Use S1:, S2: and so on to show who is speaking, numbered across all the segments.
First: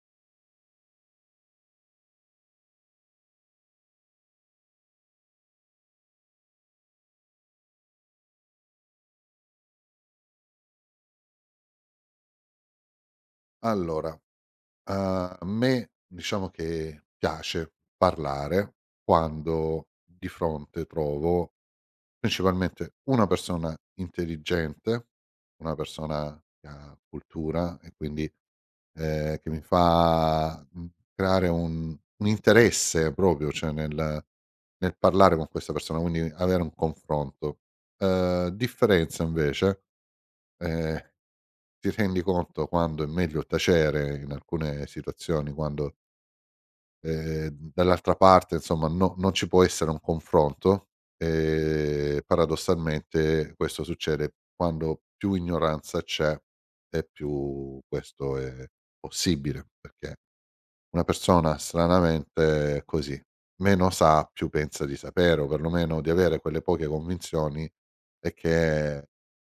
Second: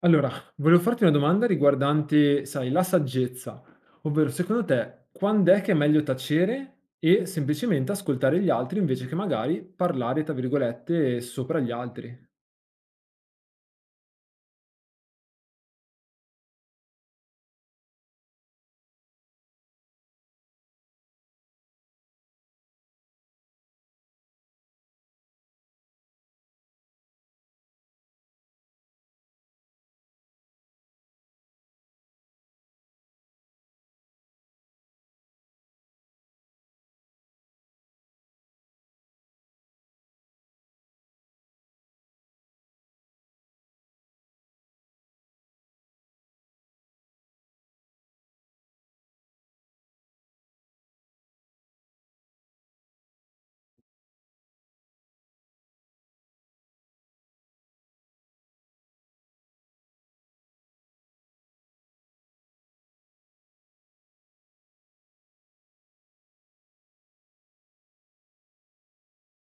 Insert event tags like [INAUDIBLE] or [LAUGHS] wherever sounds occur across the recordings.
S1: Allora, volevo farti una domanda riguardante, sai, la saggezza, ovvero secondo te quand'è che è meglio tacere e semplicemente ascoltare gli altri invece che magari parlare, tra virgolette, sopra gli altri?
S2: Allora, a me diciamo che piace parlare quando di fronte trovo principalmente una persona intelligente, una persona che ha cultura e quindi, che mi fa, creare un interesse proprio, cioè nel parlare con questa persona, quindi avere un confronto. Differenza invece, ehm ti rendi conto quando è meglio tacere in alcune situazioni, quando, dall'altra parte insomma no non ci può essere un confronto. Paradossalmente questo succede quando più ignoranza c'è e più questo è possibile, perché una persona stranamente è così: meno sa più pensa di sapere, o perlomeno di avere quelle poche convinzioni e che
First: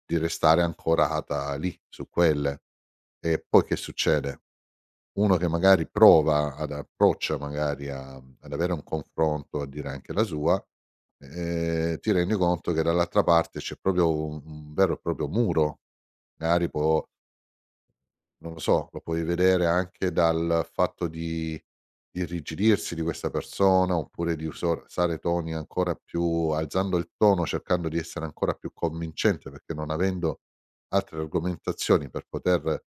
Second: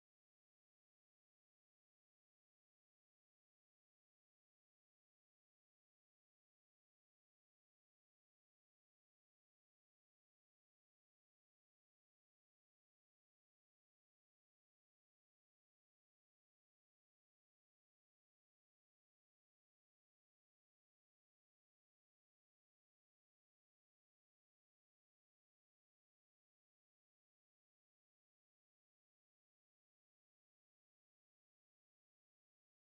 S2: di restare ancorata lì, su quelle. E poi che succede? Uno che magari prova ad approccia magari a ad avere un confronto, a dire anche la sua, ti rendi conto che dall'altra parte c'è proprio un vero e proprio muro. Magari può, non lo so, lo puoi vedere anche dal fatto di irrigidirsi di questa persona, oppure di uso sare toni ancora più, alzando il tono, cercando di essere ancora più convincente, perché non avendo altre argomentazioni per poter,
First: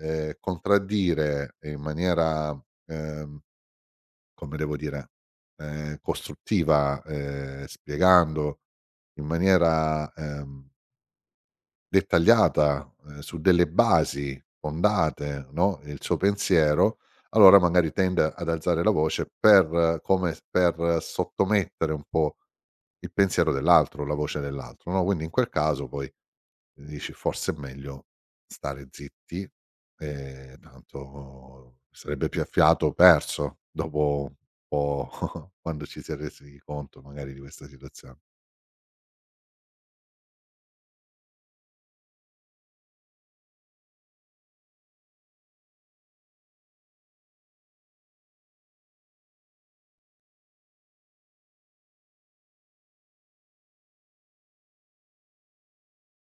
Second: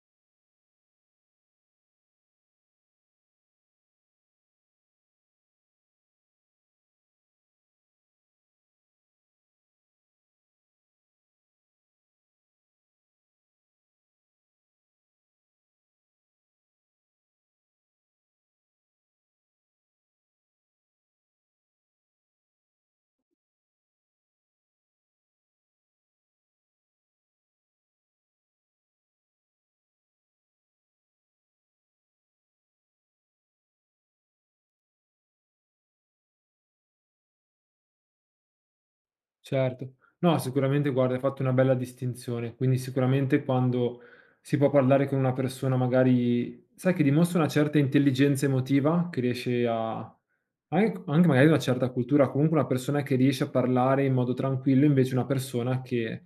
S2: contraddire in maniera, ehm, come devo dire, costruttiva, spiegando in maniera dettagliata, su delle basi fondate, no, il suo pensiero, allora magari tende ad alzare la voce per come s per sottomettere un po' il pensiero dell'altro, la voce dell'altro, no. Quindi in quel caso poi dici: "Forse è meglio stare zitti, tanto sarebbe più a fiato perso dopo un po' [LAUGHS] quando ci si è resi conto magari di questa situazione."
S1: Certo. No, sicuramente guarda, hai fatto una bella distinzione, quindi sicuramente quando si può parlare con una persona magari, sai, che dimostra una certa intelligenza emotiva, che riesce a anche magari una certa cultura, comunque una persona che riesce a parlare in modo tranquillo, invece una persona che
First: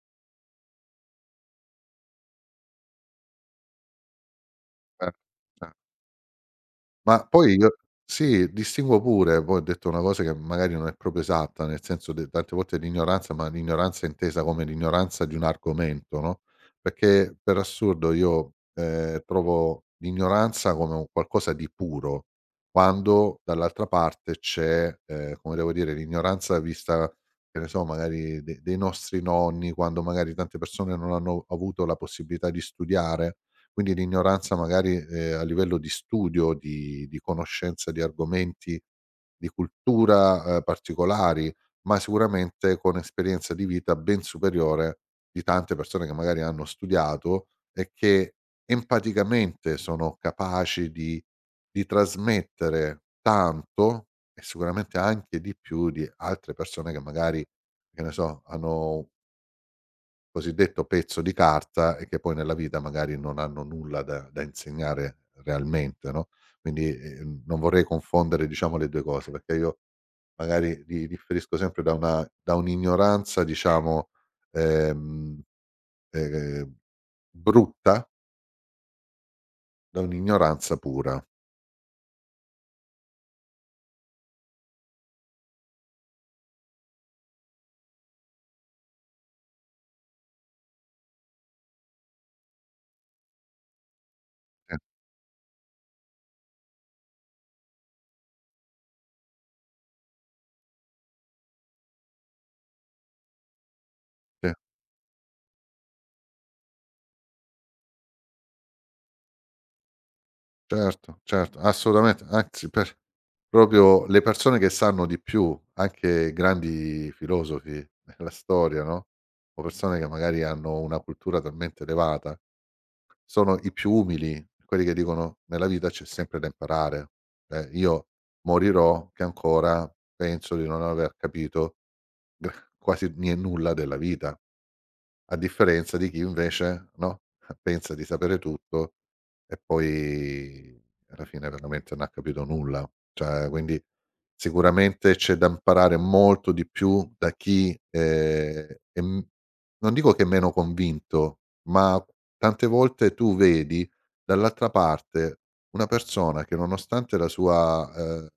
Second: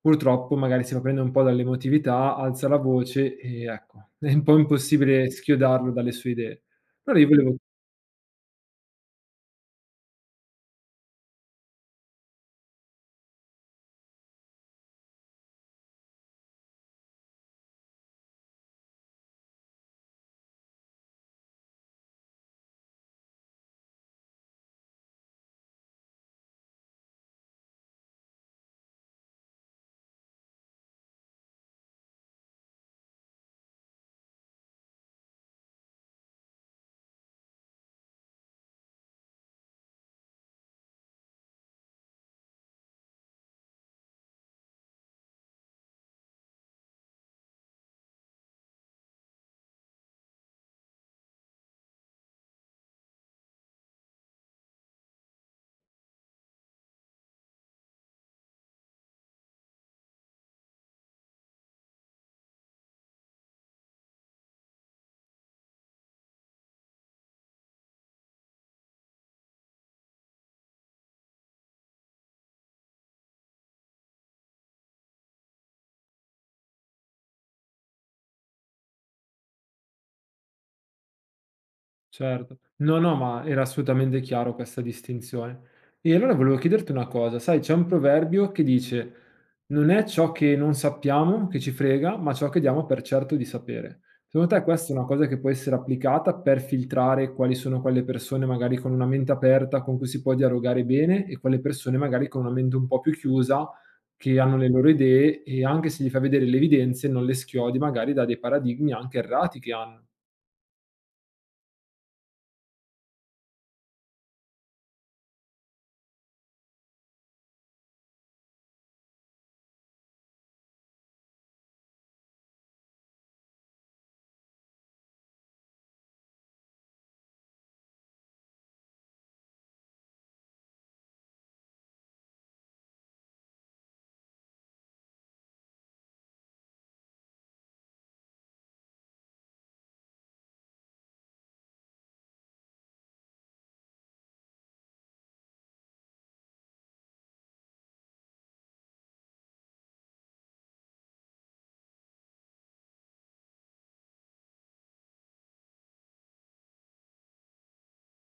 S1: purtroppo magari si fa prendere un po' dall'emotività, alza la voce e ecco, [LAUGHS] è un po'
S2: Eh,
S1: impossibile
S2: eh.
S1: schiodarlo dalle sue idee. Allora
S2: Ma
S1: io volevo.
S2: poi io, sì, distingo pure. Poi ho detto una cosa che magari non è proprio esatta, nel senso de tante volte l'ignoranza, ma l'ignoranza intesa come l'ignoranza di un argomento, no, perché per assurdo io, trovo l'ignoranza come un qualcosa di puro, quando dall'altra parte c'è, come devo dire, l'ignoranza vista, che ne so, magari de dei nostri nonni, quando magari tante persone non hanno avuto la possibilità di studiare, quindi l'ignoranza magari, a livello di studio, di conoscenza di argomenti, di cultura, particolari, ma sicuramente con esperienza di vita ben superiore di tante persone che magari hanno studiato e che empaticamente sono capaci di trasmettere tanto, e sicuramente anche di più di altre persone che magari, che ne so, hanno cosiddetto pezzo di carta e che poi nella vita magari non hanno nulla da insegnare realmente, no. Quindi, non vorrei confondere diciamo le 2 cose, perché io magari li differisco sempre da un'ignoranza diciamo, ehm, ehm, brutta, da un'ignoranza pura.
S1: Certo. No, no, ma era assolutamente chiaro questa distinzione. E allora volevo chiederti una cosa, sai, c'è un proverbio che dice: "Non è ciò che non sappiamo che ci frega, ma ciò che diamo per certo di sapere". Secondo te
S2: Eh,
S1: questa è una cosa che può essere applicata per filtrare quali sono quelle persone magari con una mente aperta con cui si può dialogare bene e quelle persone magari con una mente un po' più chiusa che
S2: sì.
S1: hanno le loro idee e anche se gli fai vedere le evidenze non le schiodi magari da dei paradigmi anche errati che hanno?
S2: Certo, certo, assolutamente. Anzi, per proprio le persone che sanno di più, anche grandi filosofi della storia, no, o persone che magari hanno una cultura talmente elevata, sono i più umili, quelli che dicono: "Nella vita c'è sempre da imparare". Cioè, io morirò che ancora penso di non aver capito [LAUGHS] gr quasi nie nulla della vita. A differenza di chi invece, no, [LAUGHS] pensa di sapere tutto e poi alla fine veramente non ha capito nulla. Cioè, quindi sicuramente c'è da imparare molto di più da chi, è m non dico che è meno convinto, ma tante volte tu vedi dall'altra parte una persona che, nonostante la sua, ehm,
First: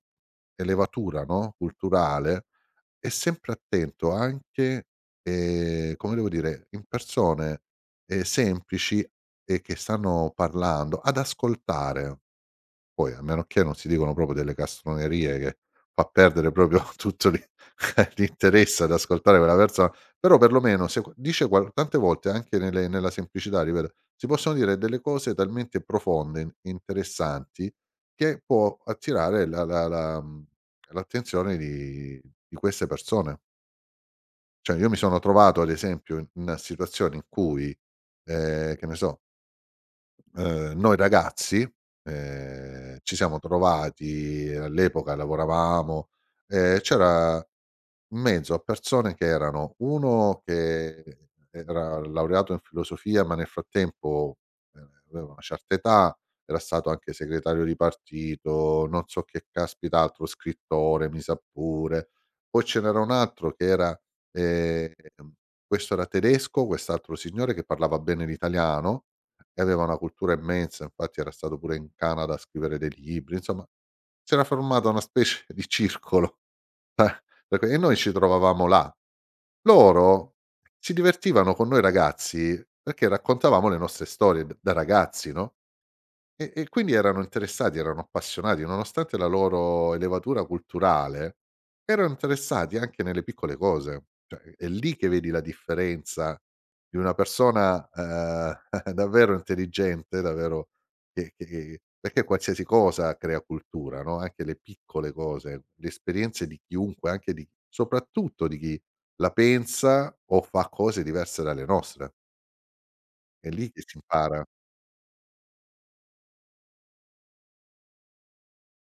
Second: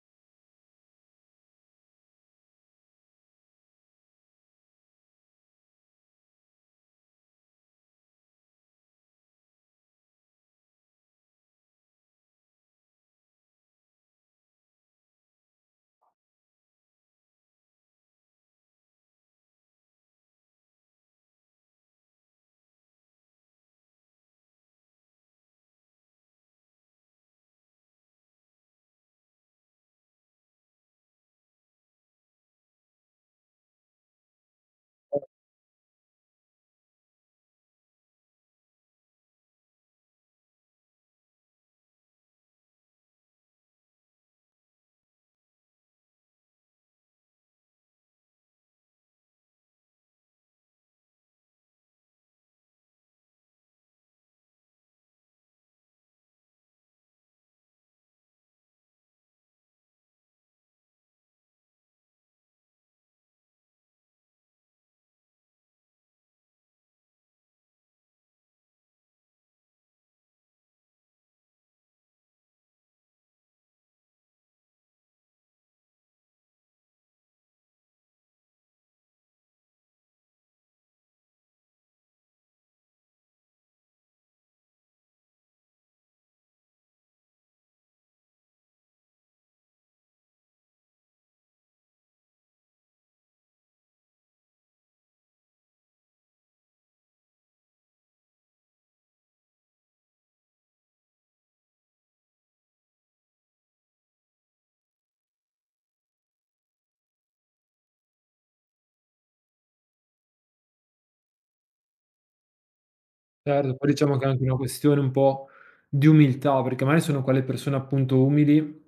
S2: elevatura, no, culturale, e sempre attento anche, come devo dire, in persone, semplici e che stanno parlando, ad ascoltare. Poi, a meno che non si dicono proprio delle castronerie che fa perdere proprio [LAUGHS] tutto l'in [LAUGHS] l'interesse ad ascoltare quella persona, però perlomeno se dice qual tante volte anche nelle nella semplicità, ripeto, si possono dire delle cose talmente profonde, in interessanti, che può attirare la l'attenzione di queste persone. Cioè, io mi sono trovato ad esempio in situazioni in cui, che ne so, noi ragazzi, ci siamo trovati all'epoca lavoravamo, c'era in mezzo a persone che erano uno che era laureato in filosofia, ma nel frattempo, aveva una certa età, era stato anche segretario di partito, non so che caspita altro, scrittore mi sa pure. Poi ce n'era un altro che era, ehm, questo era tedesco, quest'altro signore che parlava bene l'italiano e aveva una cultura immensa, infatti era stato pure in Canada a scrivere dei libri. Insomma, s'era formata una specie di circolo [LAUGHS] eh, perché e noi ci trovavamo là. Loro si divertivano con noi ragazzi perché raccontavamo le nostre storie d da ragazzi, no? E quindi erano interessati, erano appassionati, nonostante la loro elevatura culturale, erano interessati anche nelle piccole cose. Cioè, è lì che vedi la differenza di una persona, [LAUGHS] davvero intelligente, davvero, che perché qualsiasi cosa crea cultura, no, anche le piccole cose, le esperienze di chiunque, anche di, soprattutto di chi la pensa o fa cose diverse dalle nostre. È lì
S1: Certo,
S2: che
S1: poi
S2: si
S1: diciamo che è anche
S2: impara.
S1: una questione un po' di umiltà, perché magari sono quelle persone appunto umili,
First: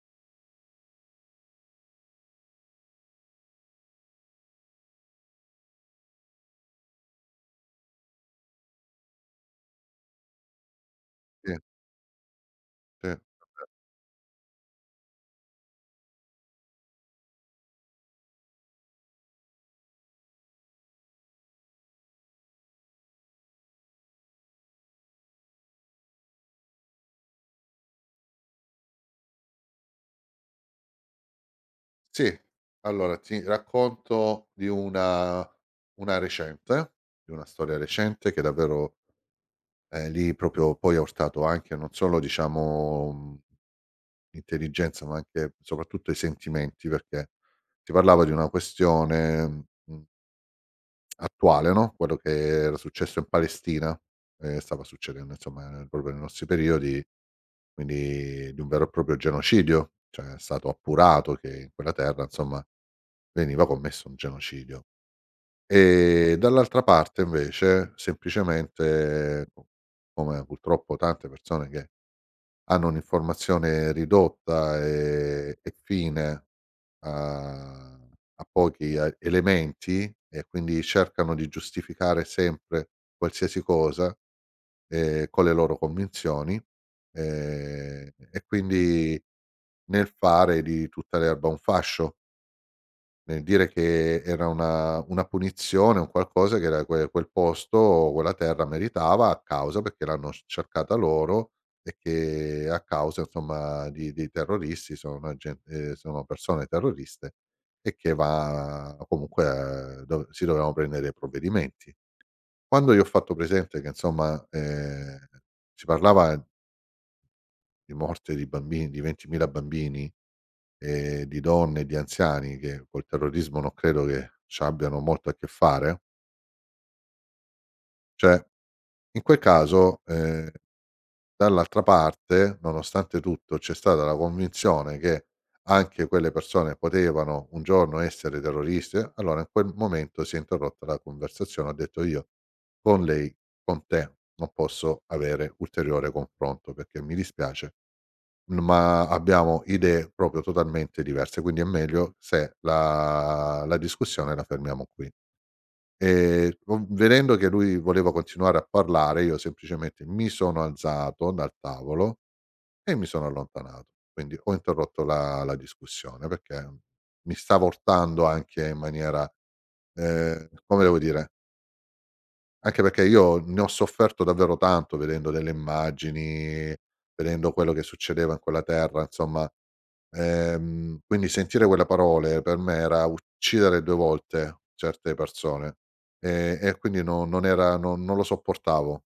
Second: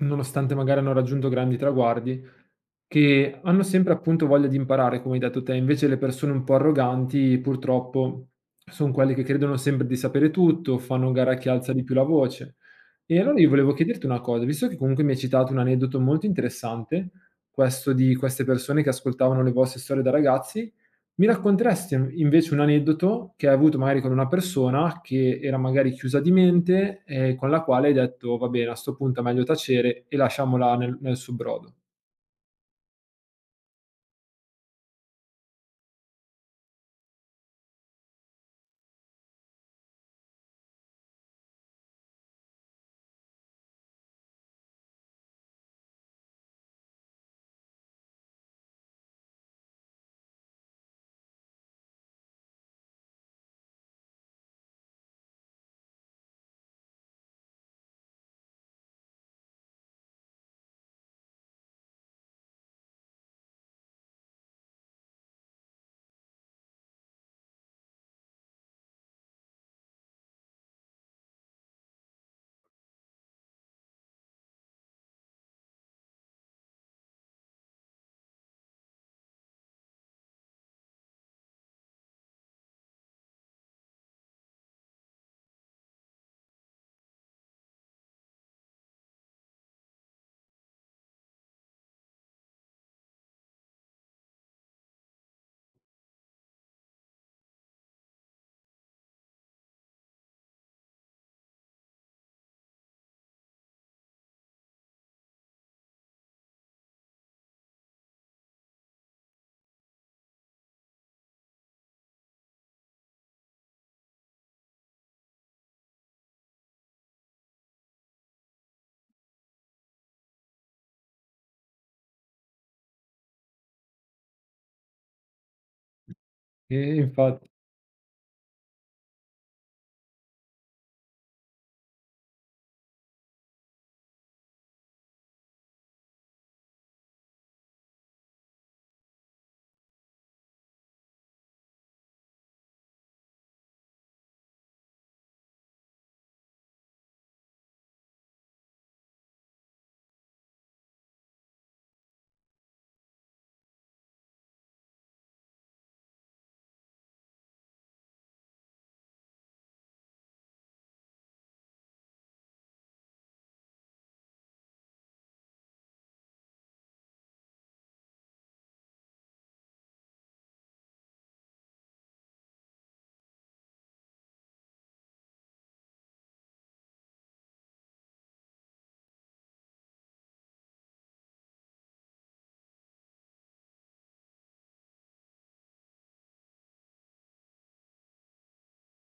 S1: nonostante magari hanno raggiunto grandi traguardi, che hanno sempre appunto voglia di imparare, come hai detto te. Invece le persone un po' arroganti, purtroppo, sono quelle che credono sempre di sapere tutto, fanno gara a chi
S2: Sì,
S1: alza di più la voce.
S2: sì.
S1: E allora io volevo chiederti una cosa, visto che comunque mi hai citato un aneddoto molto interessante, questo di queste persone che ascoltavano le vostre storie da ragazzi, mi racconteresti invece un aneddoto che hai avuto magari con una persona che era magari chiusa di mente e con la quale hai detto: "Va bene, a 'sto punto è meglio tacere e lasciamola nel suo brodo."
S2: Sì, allora ti racconto di una recente, di una storia recente che davvero, lì proprio poi ha urtato anche non solo diciamo, l'intelligenza ma anche soprattutto i sentimenti, perché si parlava di una questione, mhmm, attuale, no, quello che era successo in Palestina, stava succedendo insomma, proprio nei nostri periodi, quindi di un vero e proprio genocidio, cioè è stato appurato che in quella terra insomma veniva commesso un genocidio. E dall'altra parte invece semplicemente, co come purtroppo tante persone che hanno un'informazione ridotta e fine a pochi a elementi e quindi cercano di giustificare sempre qualsiasi cosa, con le loro convinzioni, e quindi nel fare di tutta l'erba un fascio. Nel dire che era una punizione, un qualcosa che era quel posto o quella terra meritava a causa perché l'hanno sc cercata loro e che a causa insomma di terroristi, sono una gen sono persone terroriste, e che va comunque, dov si dovevano prendere dei provvedimenti. Quando gli ho fatto presente che insomma, si parlava di morte di bambini, di 20.000 bambini, di donne e di anziani che col terrorismo non credo che c'abbiano molto a che fare,
S1: Infatti,
S2: cioè in quel caso, dall'altra parte, nonostante tutto, c'è stata la convinzione che anche quelle persone potevano un giorno essere terroriste. Allora in quel momento si è interrotta la conversazione, ho detto io con lei: con te non posso avere ulteriore confronto perché mi dispiace, ma abbiamo idee proprio totalmente diverse, quindi è meglio se la discussione la fermiamo qui. Con Vedendo che lui voleva continuare a parlare, io semplicemente mi sono alzato dal tavolo e mi sono allontanato. Quindi ho interrotto la discussione perché mi stava urtando anche in maniera, come devo dire, anche perché io ne ho sofferto davvero tanto vedendo delle immagini, vedendo quello che succedeva in quella terra, insomma. Quindi sentire quelle parole per me era uccidere 2 volte certe persone, e quindi no non era, non lo sopportavo.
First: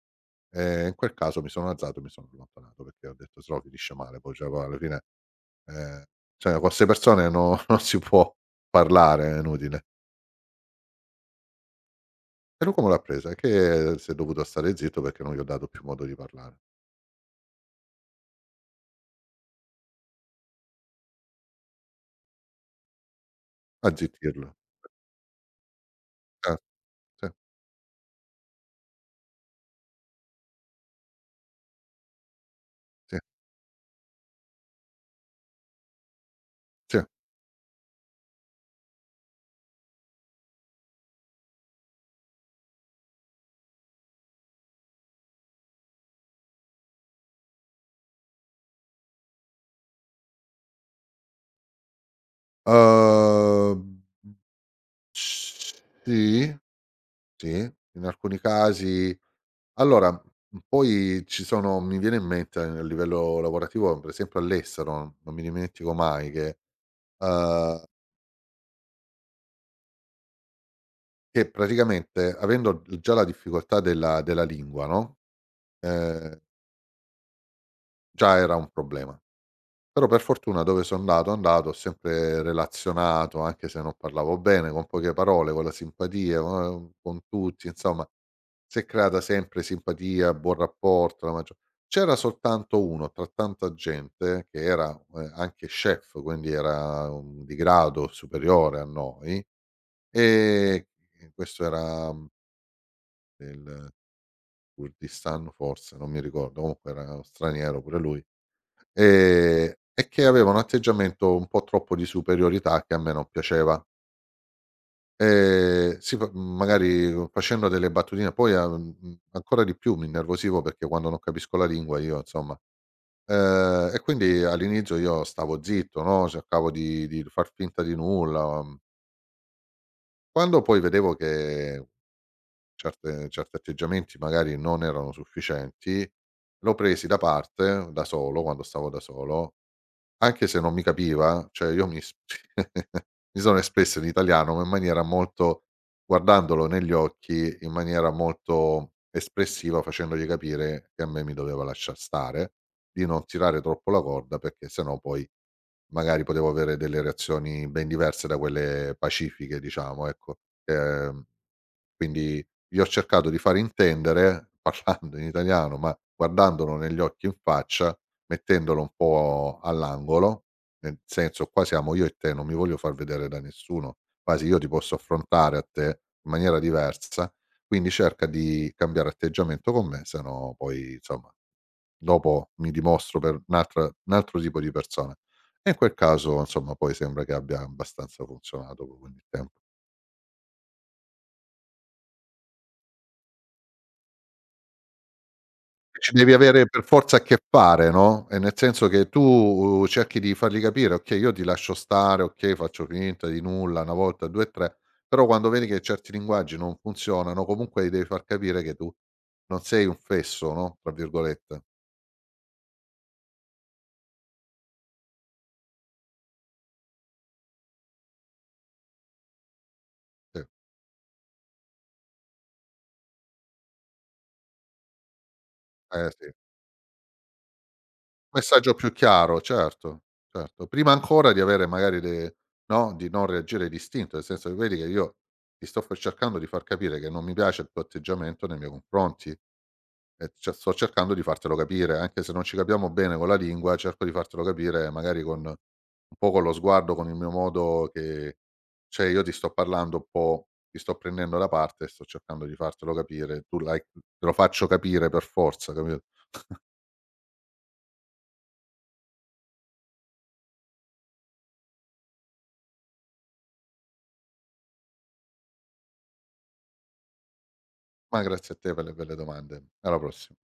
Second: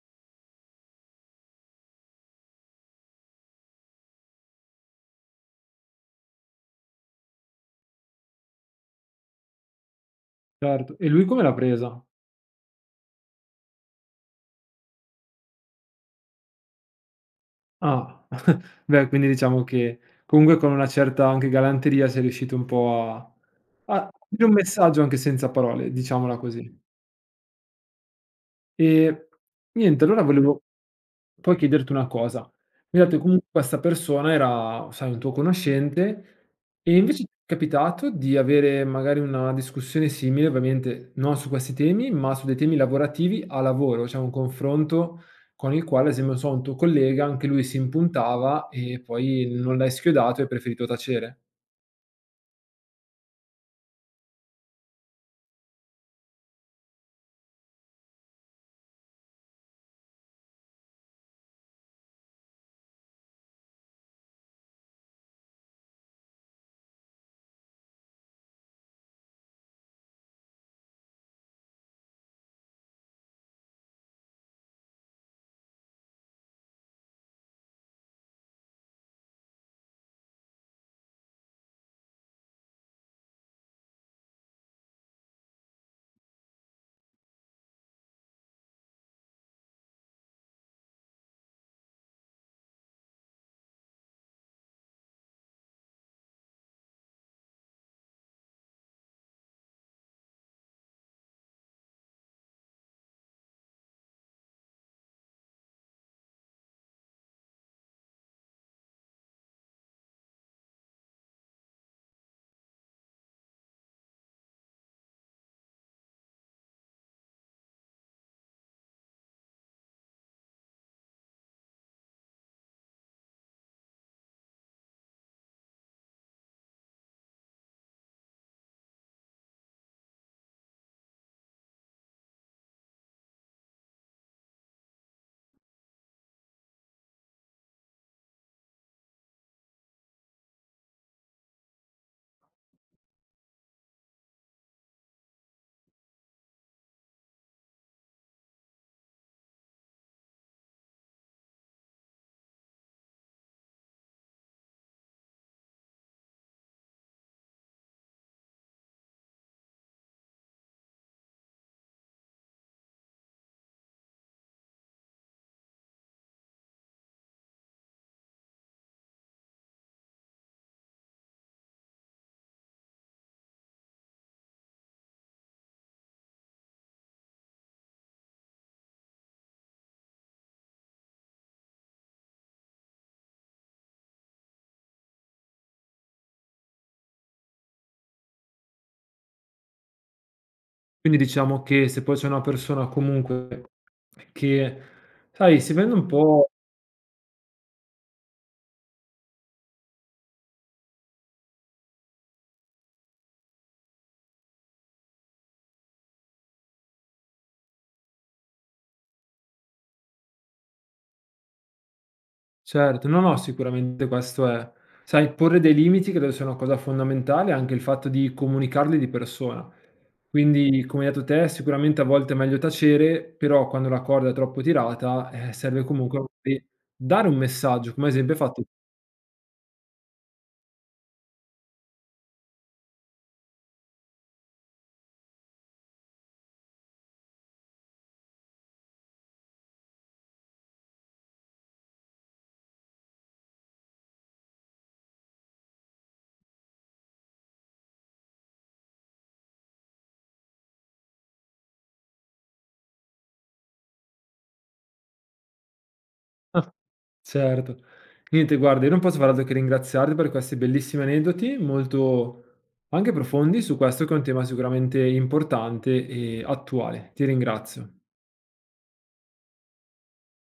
S2: In quel caso mi sono alzato e mi sono allontanato perché ho detto: "Se no finisce male poi, cioè poi alla fine, ehm, cioè con 'ste persone no [LAUGHS] non si può parlare, è inutile".
S1: certo. E lui come l'ha presa?
S2: E lui come l'ha presa? Che si è dovuto stare zitto perché non gli ho dato più modo di parlare.
S1: Ah, [LAUGHS] beh, quindi diciamo che comunque con una certa anche galanteria sei riuscito un po' a a dire un
S2: Azzittirlo.
S1: messaggio anche senza parole, diciamola
S2: Eh,
S1: così.
S2: sì,
S1: Ehm, niente, allora volevo poi chiederti una cosa. Mi hai
S2: sì,
S1: detto che comunque questa persona era, sai, un tuo conoscente e
S2: sì.
S1: invece ti è capitato di avere magari una discussione simile, ovviamente non su questi temi, ma su dei temi lavorativi a lavoro, cioè un confronto con il quale, ad esempio, non so, un tuo collega, anche lui si impuntava e poi non l'hai schiodato e hai preferito tacere.
S2: Uhm, sì. Sì, in alcuni casi allora, poi ci sono, mi viene in mente a livello lavorativo, per esempio all'estero, non mi dimentico mai che, uhm, che praticamente avendo già la difficoltà della lingua, no, ehm, già era un problema. Però per fortuna dove so andato, andato, ho sempre relazionato, anche se non parlavo bene, con poche parole, con la simpatia, co con tutti, insomma, si è creata sempre simpatia, buon rapporto, la maggio, c'era soltanto uno tra tanta gente che era, anche chef, quindi era un di grado superiore a noi, e e questo era, del Kurdistan forse, non mi ricordo, comunque era straniero pure lui. E che aveva un atteggiamento un po' troppo di superiorità che a me non piaceva. Si fa, magari facendo delle battutine poi a, ancora di più mi innervosivo perché quando non capisco la lingua io insomma, e quindi all'inizio io stavo zitto, no, cercavo di far finta di nulla. Mhmm, Quando poi vedevo che certe certi atteggiamenti magari non erano sufficienti, lo presi da parte da solo, quando stavo da solo. Anche se non mi capiva, cioè io mi s [LAUGHS] mi sono espresso in italiano, ma in maniera molto, guardandolo negli occhi, in maniera molto espressiva, facendogli capire che a me mi doveva lasciar stare, di non tirare troppo la corda perché se no poi magari potevo avere delle reazioni ben diverse da quelle pacifiche, diciamo, ecco. Ehm, quindi gli ho cercato di far intendere, [LAUGHS] parlando in italiano, ma guardandolo negli occhi in faccia, mettendolo un po' all'angolo, nel senso: qua siamo io e te, non mi voglio far vedere da nessuno, quasi io ti posso affrontare a te in maniera diversa, quindi cerca di cambiare atteggiamento con me, se no poi insomma dopo mi dimostro per un altro tipo di persona. E in quel caso, insomma, poi sembra che abbia abbastanza funzionato co con il tempo.
S1: Quindi diciamo che se poi c'è una persona comunque che, sai, si vende un
S2: Ci devi
S1: po'.
S2: avere per forza a che fare, no, nel senso che tu, cerchi di fargli capire: "Okay, io ti lascio stare, okay, faccio finta di nulla, 1 volta, 2 e 3", però quando vedi che certi linguaggi non funzionano, comunque gli devi far capire che tu non sei un "fesso", no, tra virgolette.
S1: Certo, no, no, sicuramente questo è. Sai, porre dei limiti credo sia una cosa fondamentale, anche il fatto di comunicarli di persona.
S2: Sì,
S1: Quindi, come hai detto te, sicuramente a volte è meglio tacere, però quando la corda è troppo tirata, serve
S2: eh
S1: comunque
S2: sì.
S1: magari dare un messaggio, come ad esempio hai fatto.
S2: Messaggio più chiaro, certo, certo. Prima ancora di avere magari le no, di non reagire d'istinto, nel senso che vedi che io ti sto f cercando di far capire che non mi piace il tuo atteggiamento nei miei confronti. E cioè sto cercando di fartelo capire, anche se non ci capiamo bene con la lingua, cerco di fartelo capire magari con un po', con lo sguardo, con il mio modo, che cioè io ti sto parlando un po', ti sto prendendo da parte e sto cercando di fartelo capire, tu l'hai te lo faccio capire per forza, capito?
S1: [LAUGHS] Certo. Niente, guarda, io non posso far altro che ringraziarti per questi bellissimi aneddoti, molto anche profondi su questo che è un tema sicuramente importante e attuale. Ti ringrazio.
S2: Ma grazie a te per le belle domande. Alla prossima.